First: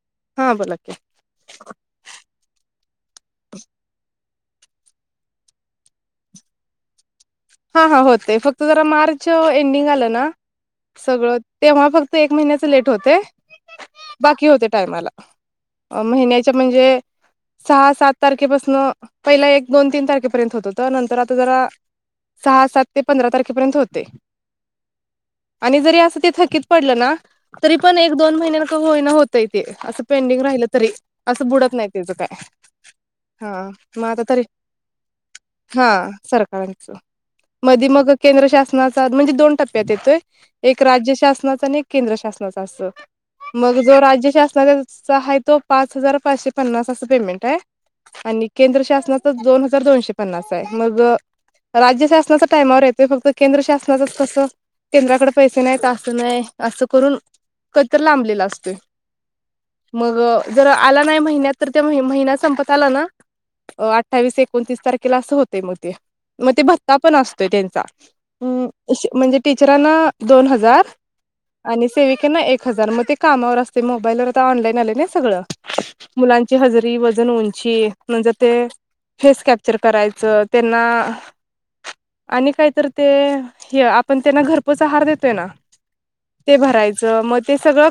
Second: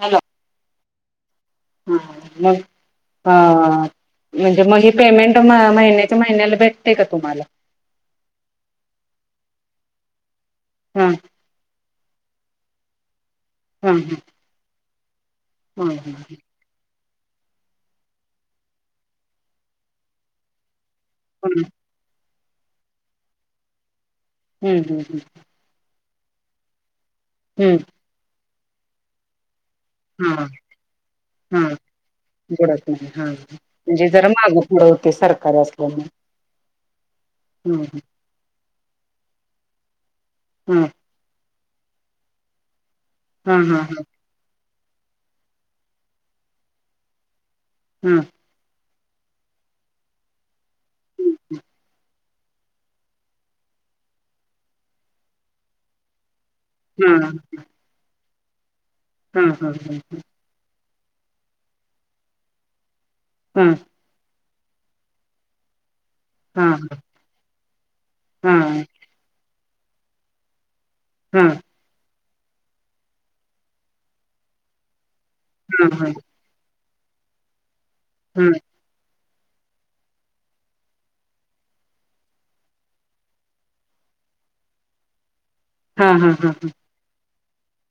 Hello हा बोला की ह हा म्हणजे मग ही पेमेंट म महिन्याच्या महिन्याला भेटते का तुम्हाला हा हा होते फक्त जरा मार्च एंडिंग आलं ना हा सगळं तेव्हा फक्त एक महिन्याच लेट होते हा हा बाकी होते टायमाला हा हा महिन्याच म्हणजे सहा सात तारखेपासून पहिला एक दोन तीन तारखेपर्यंत होत हो तर नंतर आता जरा सहा सात ते पंधरा तारखेपर्यंत होते हम्म हम्म हम् आणि जरी असं ते थकीत पडलं ना तरी पण एक दोन महिन्या होईना होतय ते असं पेंडिंग हा राहिलं तरी असं हा बुडत नाही तचं काय बुडत नाही हा मग म्हणजे आता जरा तरी मागं पुढं होते सरकारी हा असल्यामुळे सरकारांचं मध हम्म मग केंद्र शासनाचा म्हणजे दोन टप्प्यात येतोय एक हम्म राज्य शासनाचा केंद्र शासनाचा अस हा मग हा जो राज्य शासना सय तो पाच हजार पाचशे पन्नास असं पेमेंट आहे हा आणि केंद्र श दोन हजार दोनशे पन्नास आहे मग राज्य शासनाच्या टामावर येतोय फक्त केंद्र शासनाचंच कसं केंद्राकडे पैसे नाही तासं नाही असं करून कहीतर लांबलेला असतो हम्म हम्म हम्म हम्म. आला नाही महिन्यात तर ते म महिना संपत आला ना हा अ अठ्ठावीस एक कोणतीस तारखेला अस होतय, म ते म ते हा हा भत्ता पण असतोय त्यांचा हम्म श म्हणजे टीचरांना दोन हजार हा हा हा आणि सेवि कांना एक हजार मग ते कामावर असतय, मोबाईल वर आता ऑनलाईन आलय ना सगळ, हा हा हा हा मुलांची हजरी तेजी वन उंची म्हणजे ते फेस कॅपचर करायच, त्यांना आणि काहीतर ते ह्य आपण त्यांना घरपोच आहार देतोय ना ते भरायचं म ते सगळं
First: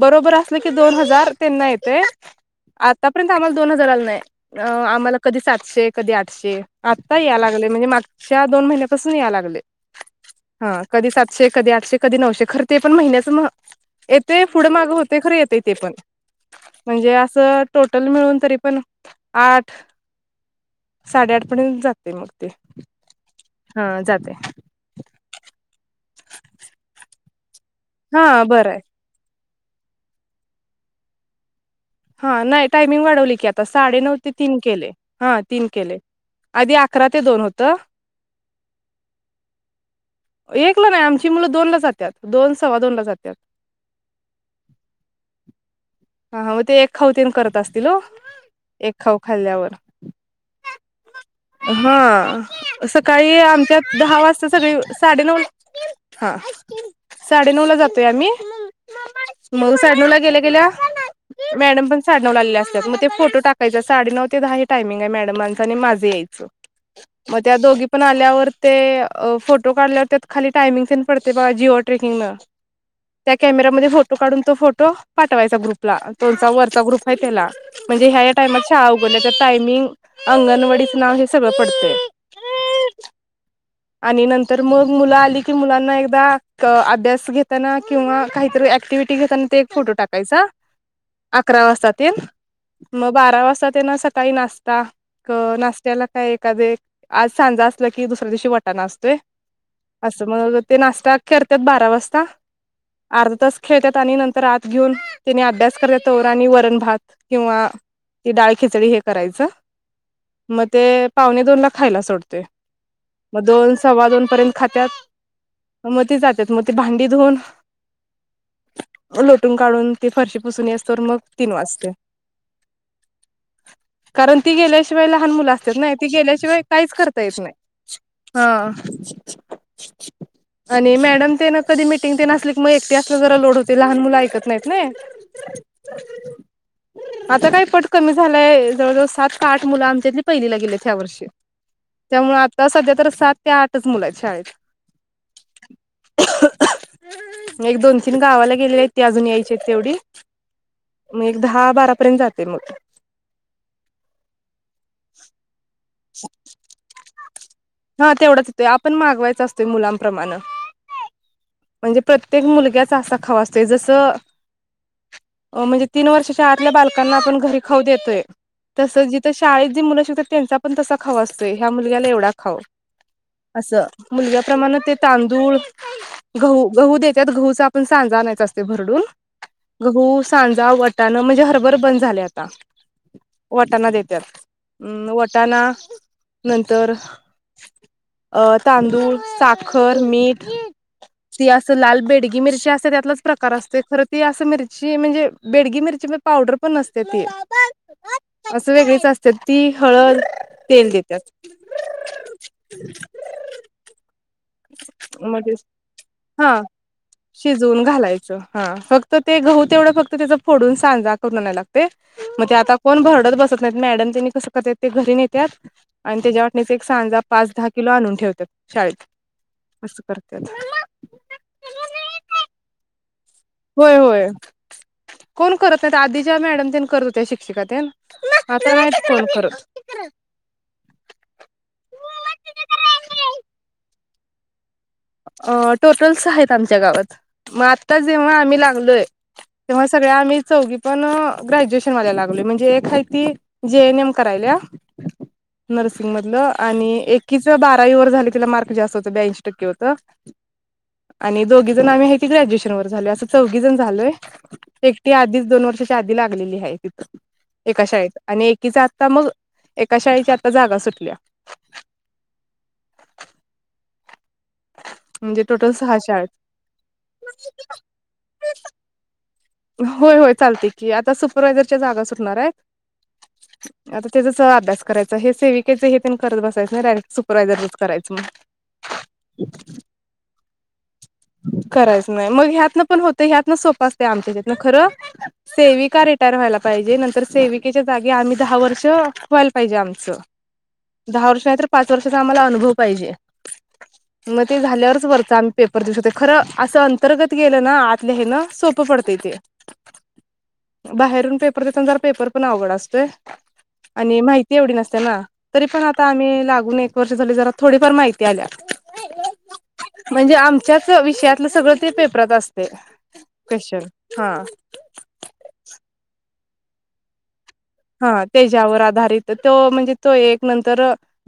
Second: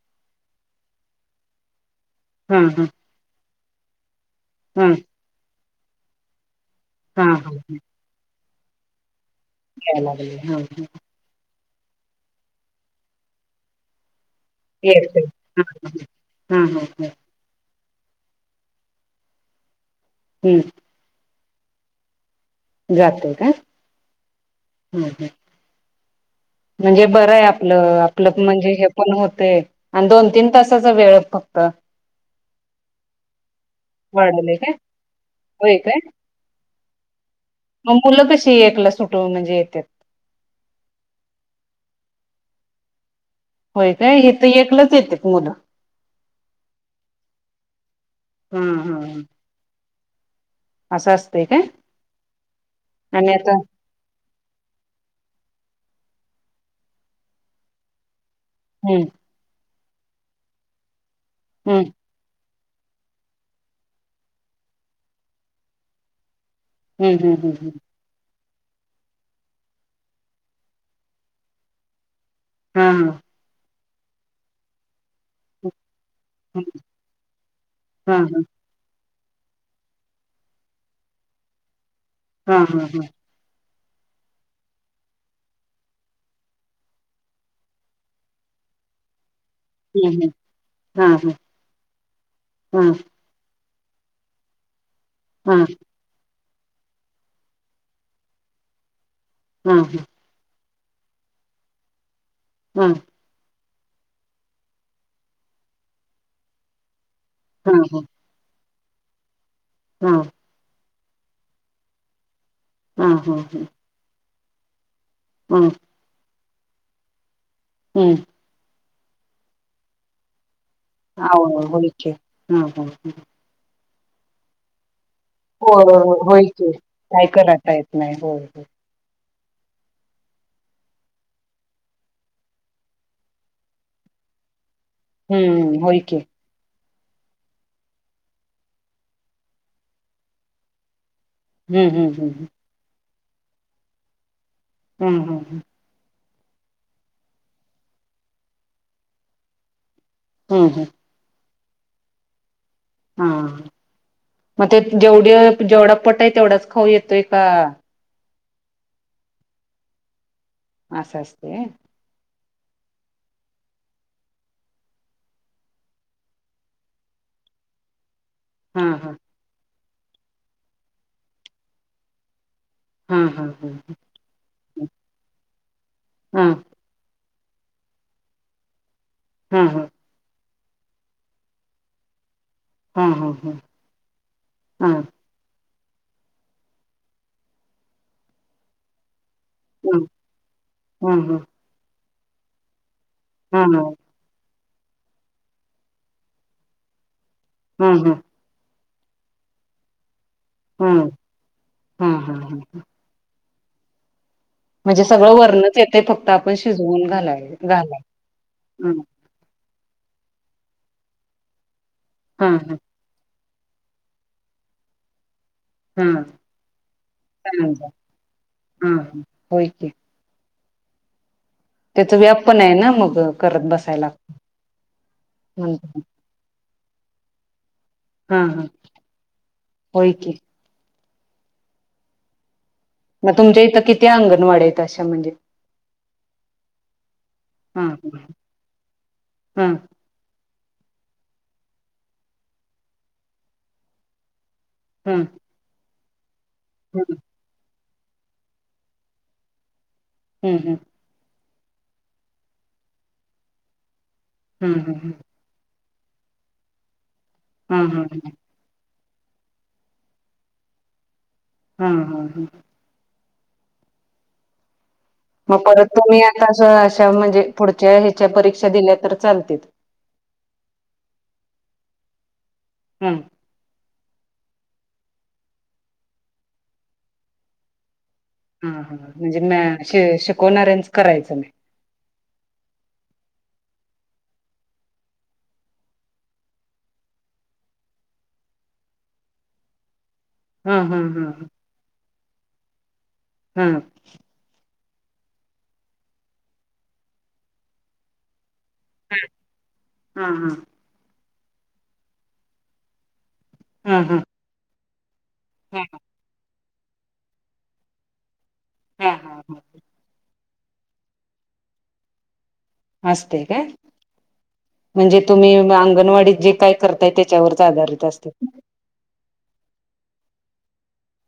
बरोबर असलं की, दोन हजार त्यांना येतय हा आतापर्यंत आम्हाला दोन हजार आल नाही अ हा आम्हाला कधी सातशे, कधी आठशे. आता हा हा यालागलय म्हणजे, मागच्या दोन महिन्यापासून यालागलय याय लागले हा. कधी सातशे कधी आठशे, कधी नऊशे खर ते पण महिन्याच म्ह येत ते पुढं माग होतय खर येतय ते पण हा हा हा म्हणजे असं टोटल मिळून तरी पण आठ हम्म आपणच जातंय मग ते जात काय हा जाते हम् हम् म्हणजे बरं आहे आपलं हा आपलं बरं म्हणजे आहे हे पण होत ते आणि दोन तीन तासाचा वेळ फक्त हा नाही टायमिंग वाढवली की आता साडे नऊ ते वाढवलंय तीन काय केलेय हा तीन होय काय केलेय आधी अकरा ते दोन होत मग मुलं कशी एकला सुटून म्हणजे येत्यात. एक ला नाही आमची मुलं दोन ला जात्यात दोन सव्वादोन ला जात्यात, होय काय हे तर एकलंच येते मुलं खाऊ तेन करत असतील हो हम्म एक खाऊ हम्म खाल्ल्यावर असं असतंय काय हा आणि सकाळी आता आमच्यात दहा वाज सगळी साडेनऊ हा साडे नऊ ला जातोय आम्ही हम्म मग साडे नऊला गेल्या गेल्या मॅडम हम्म पण साडेनऊला आलेल्या अस मग ते फोटो टाकायचा साडे नऊ ते दहा हे टायमिंग आहे मॅडमांचं आणि माझं यायचं मग हम्म त्या दोघी पण आल्यावर ते फोटो काढल्यावर त्यात खाली टायमिंग तेन पडते बघा जिओ ट्रेकिंगन हम्म त्या कॅमेरामध्ये फोटो काढून तो फोटो पाठवायचा ग्रुपला त्यांचा हम्म वरचा ग्रुप आहे त्याला म्हणजे हा हा ह्या ह्या हा टाईमात शाळा पण त्याच्यात टायमिंग अंगणवाडीच नाव हे सगळं पडतय. हा हा हा आणि नंतर मग मुलं आली की मुलांना एकदा अभ्यास घेताना किंवा काहीतरी ऍक एक्टिवीटी घेताना ते एक फोटो हम्म टाकायचा हा हा अकरा वाजाता तेन मग बारा वाजता त्यांना सकाळी नाष्टा नाष्ट्याला काय आज सांजा असला की दुसऱ्या दिवशी वटाना असतोय हा हा हा असं मग ते नाश्ता करतात बारा वाजता अर्धा तास खेळतात आणि नंतर आत घेऊन त्याने अभ्यास करत तवर आणि वरण भात किंवा हा हा हा डाळ खिचडी हे करायचं मग ते पावणे दोन ला खायला सोडतेय हा हा हा मग हा दोन सव्वा दोन पर्यंत हम्म खात्यात मग ते जात्या त्यात मग ती भांडी धुवून हम्म्म लोटून काढून ती फरशी पुसून मग हा तीन होय वाजते की हम हम कारण ती गेल्यास इतर वेळी लहान मुल असत्यात होय नी ती होय होय गेल्याशिवाय की काहीच करता काय येत नाही नाही होय होय. ह [unintelligible] आणि मॅडम ते ना कधी मिटिंग ते नसली की मग एकटी असल्यावर जरा लोड होतय, लहान मुलं ऐकत नाहीत ना हम्म होय की आता काय पट कमी झालाय जवळजवळ सात का आठ मुलं आमच्यातली पहिलीला गेलीत ह्या वर्षी हम्म हम्म त्यामुळे हम्म आता सध्या तर सात ते आठच मुलं आहेत शाळेत हम्म हम्म एक दोन तीन गावाला गेलेले आहेत ते अजून यायचेत तेवढी हम्म हम् मग एक दहा बारापर्यंत जाते मग हा मग ते जेवढे जेवढा पट आहे तेवढाच खाऊ येतो. हा तेवढाच येतोय आपण मागवायच असतोय मुलांप्रमाणे असं असतय म्हणजे प्रत्येक मुलग्याचा असा खाव असतोय जसं अ म्हणजे तीन वर्षाच्या आतल्या बालकांना आपण घरी खाऊ देतोय. हा तसं हा जिथं शाळेत जी मुलं शिकतात, त्यांचा पण तसां खाऊ असतोय ह्या मुलग्याला एवढा खाऊ. हा हा हा अस मुलग्याप्रमाणं ते तांदूळ, हा गहू गहू देत त्यात गहूचा आपण सांजा आणायच असतय भरडून. हा हा हा गहू, सांज जा वटाणं म्हणजे हरभर बंद झाल्यात ता हा हा वटाणा देत्यात, हा हा हम्म वटाणा नंतर अ तांदूळ साखर, मीठ हा ती असं लाल बेडगी मिरची आस च त्यातलाच प्रकार असतय खर ती अस मिरची म्हणजे, बेडगी मिरची म पावडर पण नसते ती. हम्म हम्म. चव वेगळीच असत्यात ती हळद, तेल देत्यात. हा [unintelligible] म्हणजे सगळं मग वरणच येते फक्त हा आपण शिजवून घालाय शिजवून घालाय घालायच, हा फक्त ते [unintelligible] तेवढं फक्त त्याच फोडून स सांजा करून आणाय लागतंय, म हा ते आता कोण भरडत बसत नाहीत, मॅडम तेनी कस करत्यात घरी न्हेत त्यात हा आणि त्याच्या वाटणीच एक सांजा पाच दहा किलो आणून ठेवत्यात हा शाळेत. होय की अस करत्यात त्याच व्याप पण हाय ना मग? करत होय बसायला होय. कोण म्हण करत नाहीत, आधीच्या मॅडमच्या तेन करत होत्या, शिक्षिका तेनं. हा हा आता नाहीत कोण करत. होय की म तुमच्या इथं किती अंगणवाड्या हाइत? अ टोटल सहा हाईत आमच्या गावात, म हा आता जेव्हा आम्ही लागलोय हा तेव्हा सगळ्या आम्ही चौघी पण ग्रॅज्युएशन वाल्या लागलोय म्हणजे, एक हाय ती जीएनएम करायल्या. हम्म. नर्सिंग मधलं आणि एकीच बारावी वर झाल, तिला मार्क जास्त होत ब्याऐंशी टक्के होत. हम्म. हम्म. आणि दोघी जण आम्ही हाय ती ग्रॅज्युएशन वर झालोय, असं चौघीजण झालोय. एकटी हम्म आधीच दोन वर्षा आधी लागलेली हाय हिथ, हा एका हा शाळेत हा आणि एकीचा ता मग एका शाळेची आत्ता जागा सुटल्या हम्म हम्म हम्म. म्हणजे म टोटल परत सहा शाळा तुम्ही आहेत आता अशा शौ म्हणजे पुढच्या हेच्या परीक्षा दिल्या तर चाल होय होय. चालतयं की आता सुपरवायझर च्या जागा सुटणार हाईत ह आता त्याचाचं अभ्यास करायच, हे सेविकेच हे पनं करत बसायचं, डायरेक्ट सुपरवायझरच कराय हा हा. म्हणजे मॅ श शिकवणाऱ्यां करायच नाही मग ह्यातनं पण होतयं, ह्यात हा सोप असतय, आमच्या हेज्यातन सेविका खर रिटायर व्हायला पाहिजे. नंतर सेविकेच्या जागी आमी धा दहा वर्ष व्हायला पाहिजे आमचं. हा हा हा दहा वर्ष नाही तर, पाच वर्षाचा आम्हाला अनुभव पाहिजे हा मग ते झाल्यावरच [unintelligible] पेपर देऊ शकतो. खर असं अंतर्गत गेलं ना, सोपं पडतंय ते. हा बाहेरून पेपर देतान जरा पेपर पण अवघड असतोय. हा हा आणि माहिती एवढी नसते ना, तरी पण आता आम्ही लागन एक वर्ष झाली जरा थोडीफार माहिती आल्यात. हा हा हा. म्हणजे आमच्याच विषयातलं सगळं ते पेपरात असतं. असतय काय? म्हणजे तुम्ही अंगणवाडीत जे काय करताय त्याच्यावरच आधारित हा असते त्याच्यावर आधारित तो, म्हणजे तो एक नंतर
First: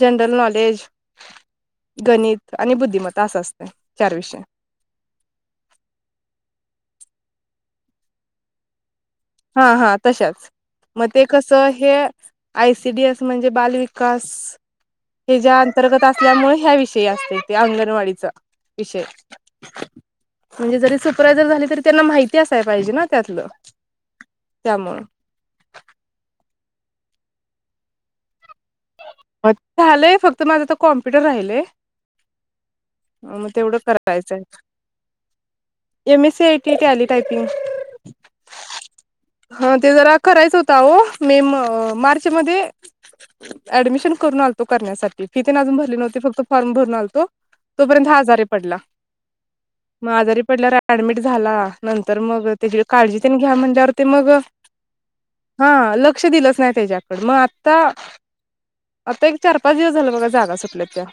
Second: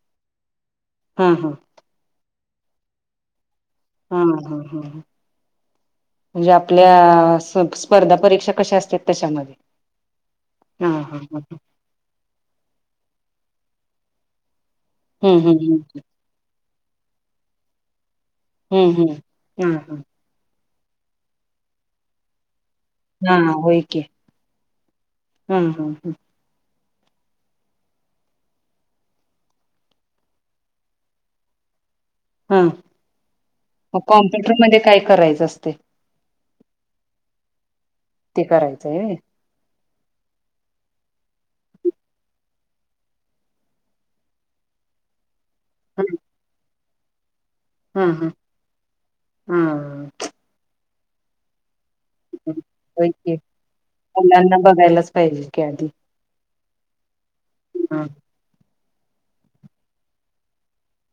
जनरल नॉलेज हा हा. गणित आणि बुद्धिमता असते चार हा विषय हा ह म्हणजे आपल्या स्पर्धा परीक्षा कशा असत्यात? हा हा तशाच मग हा ते कस ह हे आयसीडीएस म्हणजे बाल वि विकास हम्म हे ज्या हम्म अंतर्गत असल्यामुळे ह्या विषयी असते ते अंगणवाडीचा हम्म विषय हम्म हम्म हम्म. म्हणजे जरी सुपरयझर झाली तरी त्यांना माहिती असायला पाहिजे ना त्यातलं त्यामुळं. हम् हम् हम्. झालंय फक्त माझं तर कॉम्प्युटर राहिलय हा अ मग तेवढं मग करायचंय कॉम्प्युटर मध्ये काय करायचं असते M. C. IT, Tally, typing ते करायचंय होय हा ते जरा करायच होत अहो मि मार्च मध्ये ऍडमिशन करून आलतो करण्यासाठी, फी ते ना अजून भरली नव्हती फक्त फॉर्म भरून आलतो. हा तोपर्यंत हा आजारी पडला, मग हा आजारी पडल्यावर ऍडमिट झाला. नंतर मग त्याची होय काळजी की त्यांनी घ्या म्हणल्यावरती मग मुलांना बघायलाच पाहिजे की हा आधी लक्ष दिलंच नाही. त्याच्याकड मग आता, हा आता एक चार पाच दिवस झाल बघा जागा सुटल्या त्या.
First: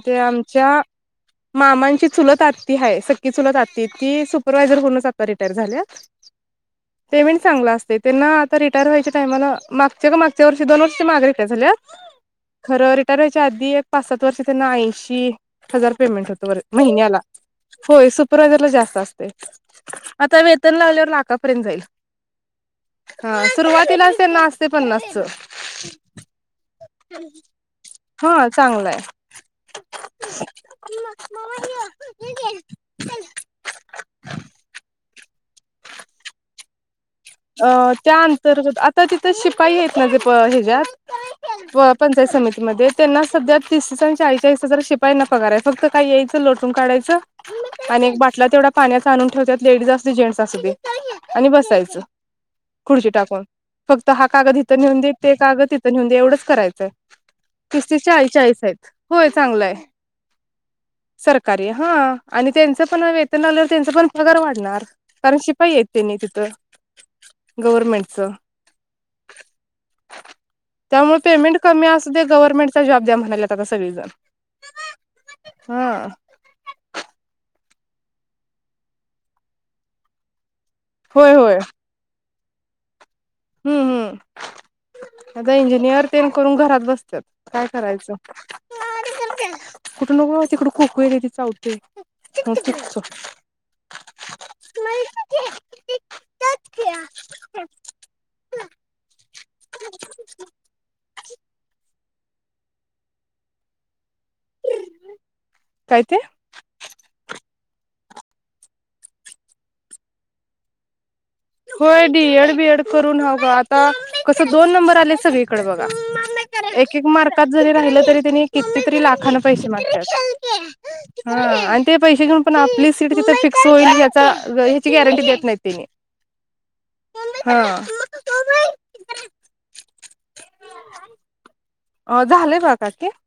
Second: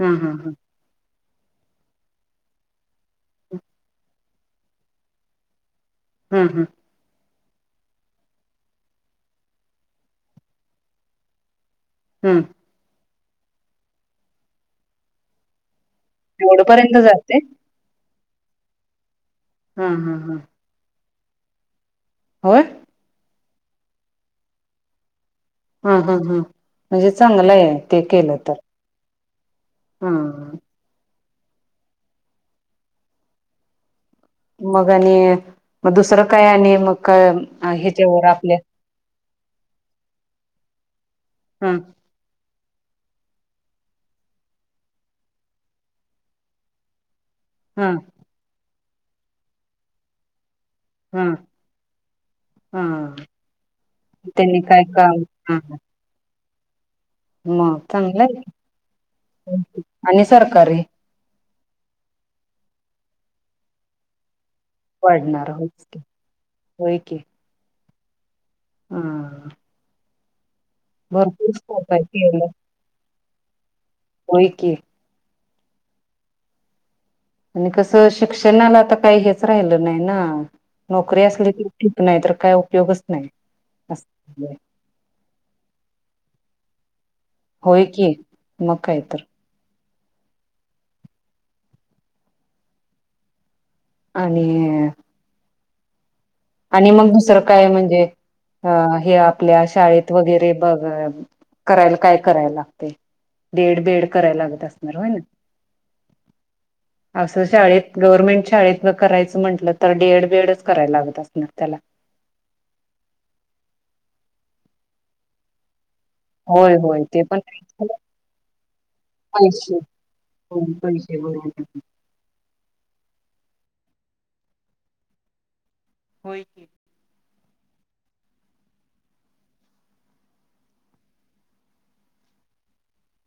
हा तेे हा आमच्या मामांची चुलत आती आहे सकी चुलत आती ती सू परवायझर म्हणूनच आता रिटायर झाल्या. हम हम्. चांगला असते त्यांना आता, रिटार्हायच्या टायमाला मागच्या का मागच्या दोन वर्षी मागरिक [unintelligible] आहे झाल्या हा खरं रिटायर व्हायच्या आधी एक पाच सात वर्ष त्यांना ऐंशी हजार हजार पेयमेन्ट होतं एवढपर्यंत महिन्याला जाते सुपरवाईजरला जास्त असते, हा हा हा आता वेतन लागल्यावर लाखापर्यंत जाईल. होय? हा सुरुवातीलाच त्यां ना असते पन्नास चं हम हम हम म्हणजे चांगलं आहे ते केलं हा तर चांगलंय हा ह. मावा [unintelligible] मग आणि मग दुसरं काय आणि मग? काय अ त्या ह्याच्यावर आपल्या अंतर्गत आता ति तर शिपाई आहेत ना जे प हच्यात हा पंचायत समिती? मध्ये त्यांना सध्या तीस दिस ळीस ज शिपायला पगाराय फक्त काही यायचं लोटून काढयचं हा आणि एक बाटला तेवढा पाण्याचा आणून ठेवतात लेडीज असू जेंट्स असू दे हा आणि बसायचं. हा खुर्ची टाकून फक्त हा कागद त्यांनी इथं काय नेऊन दे, काम ते हा कागद हा तिथ नेऊन दे एवढंच करायचंय. मग तीस तीस चांगलं चाळीस आहे चाळीस आहेत, होय चांगलं आहे. आणि सरकारी सरकारी हा आणि त्यांचं पण वेतन आल्यावर त्यांचा पण पगार वाढणार कारण वाढणार शिपाई होच की येते नाही तिथं. गवर्नमेंटचं हम्. त्यामुळे पेमेंट कमी आहे अस दे केलं गव्हर्नमेंटचा जॉब द्या म्हणायल्यात आता सगळीजण. होय की हा [unintelligible] आणि कसं शिक्षणाला तर काही हेच राहिलं नाही ना. नोकरी होय असली होय की ठीक नाही तर काय उपयोग अस हम्म, हम्म. आता इंजिनिअर ते न करून घरात बसत्यात. काय होय की करायचं? मग काय तर [unintelligible] कुठं नको तिकडं खोक येतंय ती चावतय. [unintelligible] आणि आणि मग दुसरं काय म्हणजे, अ हे आप आपल्या शाळेत वगैरे बगा करायला काय करायला लागतय. डी. Ed., B. एड.. कराय लागत असणार, होय ना. काय ते अस शाळेत गव्हर्नमेंट शाळेत न करायचं म्हटलं तर, डी. Ed., B. एड. च करायला लागत अस होय, डी. Ed., B. एड. करून हं आता कसं दोन नंबर आले सगळीकडे बघ. होय एक- होय एक ते पण मार्कात जरी राहिल पैसे तरी, त्यांनी किती तरी लाखान पैसे मागतात. पैसे [inaudible] हा बरोबर आणि ते पैसे घेऊन पण, आपली सीट तिथं फिट होईल याचा ह्याची गॅरंटी देत नाहीत तेनि. व्हय कि. [inaudible] ह [inaudible] अ, झाले [unintelligible]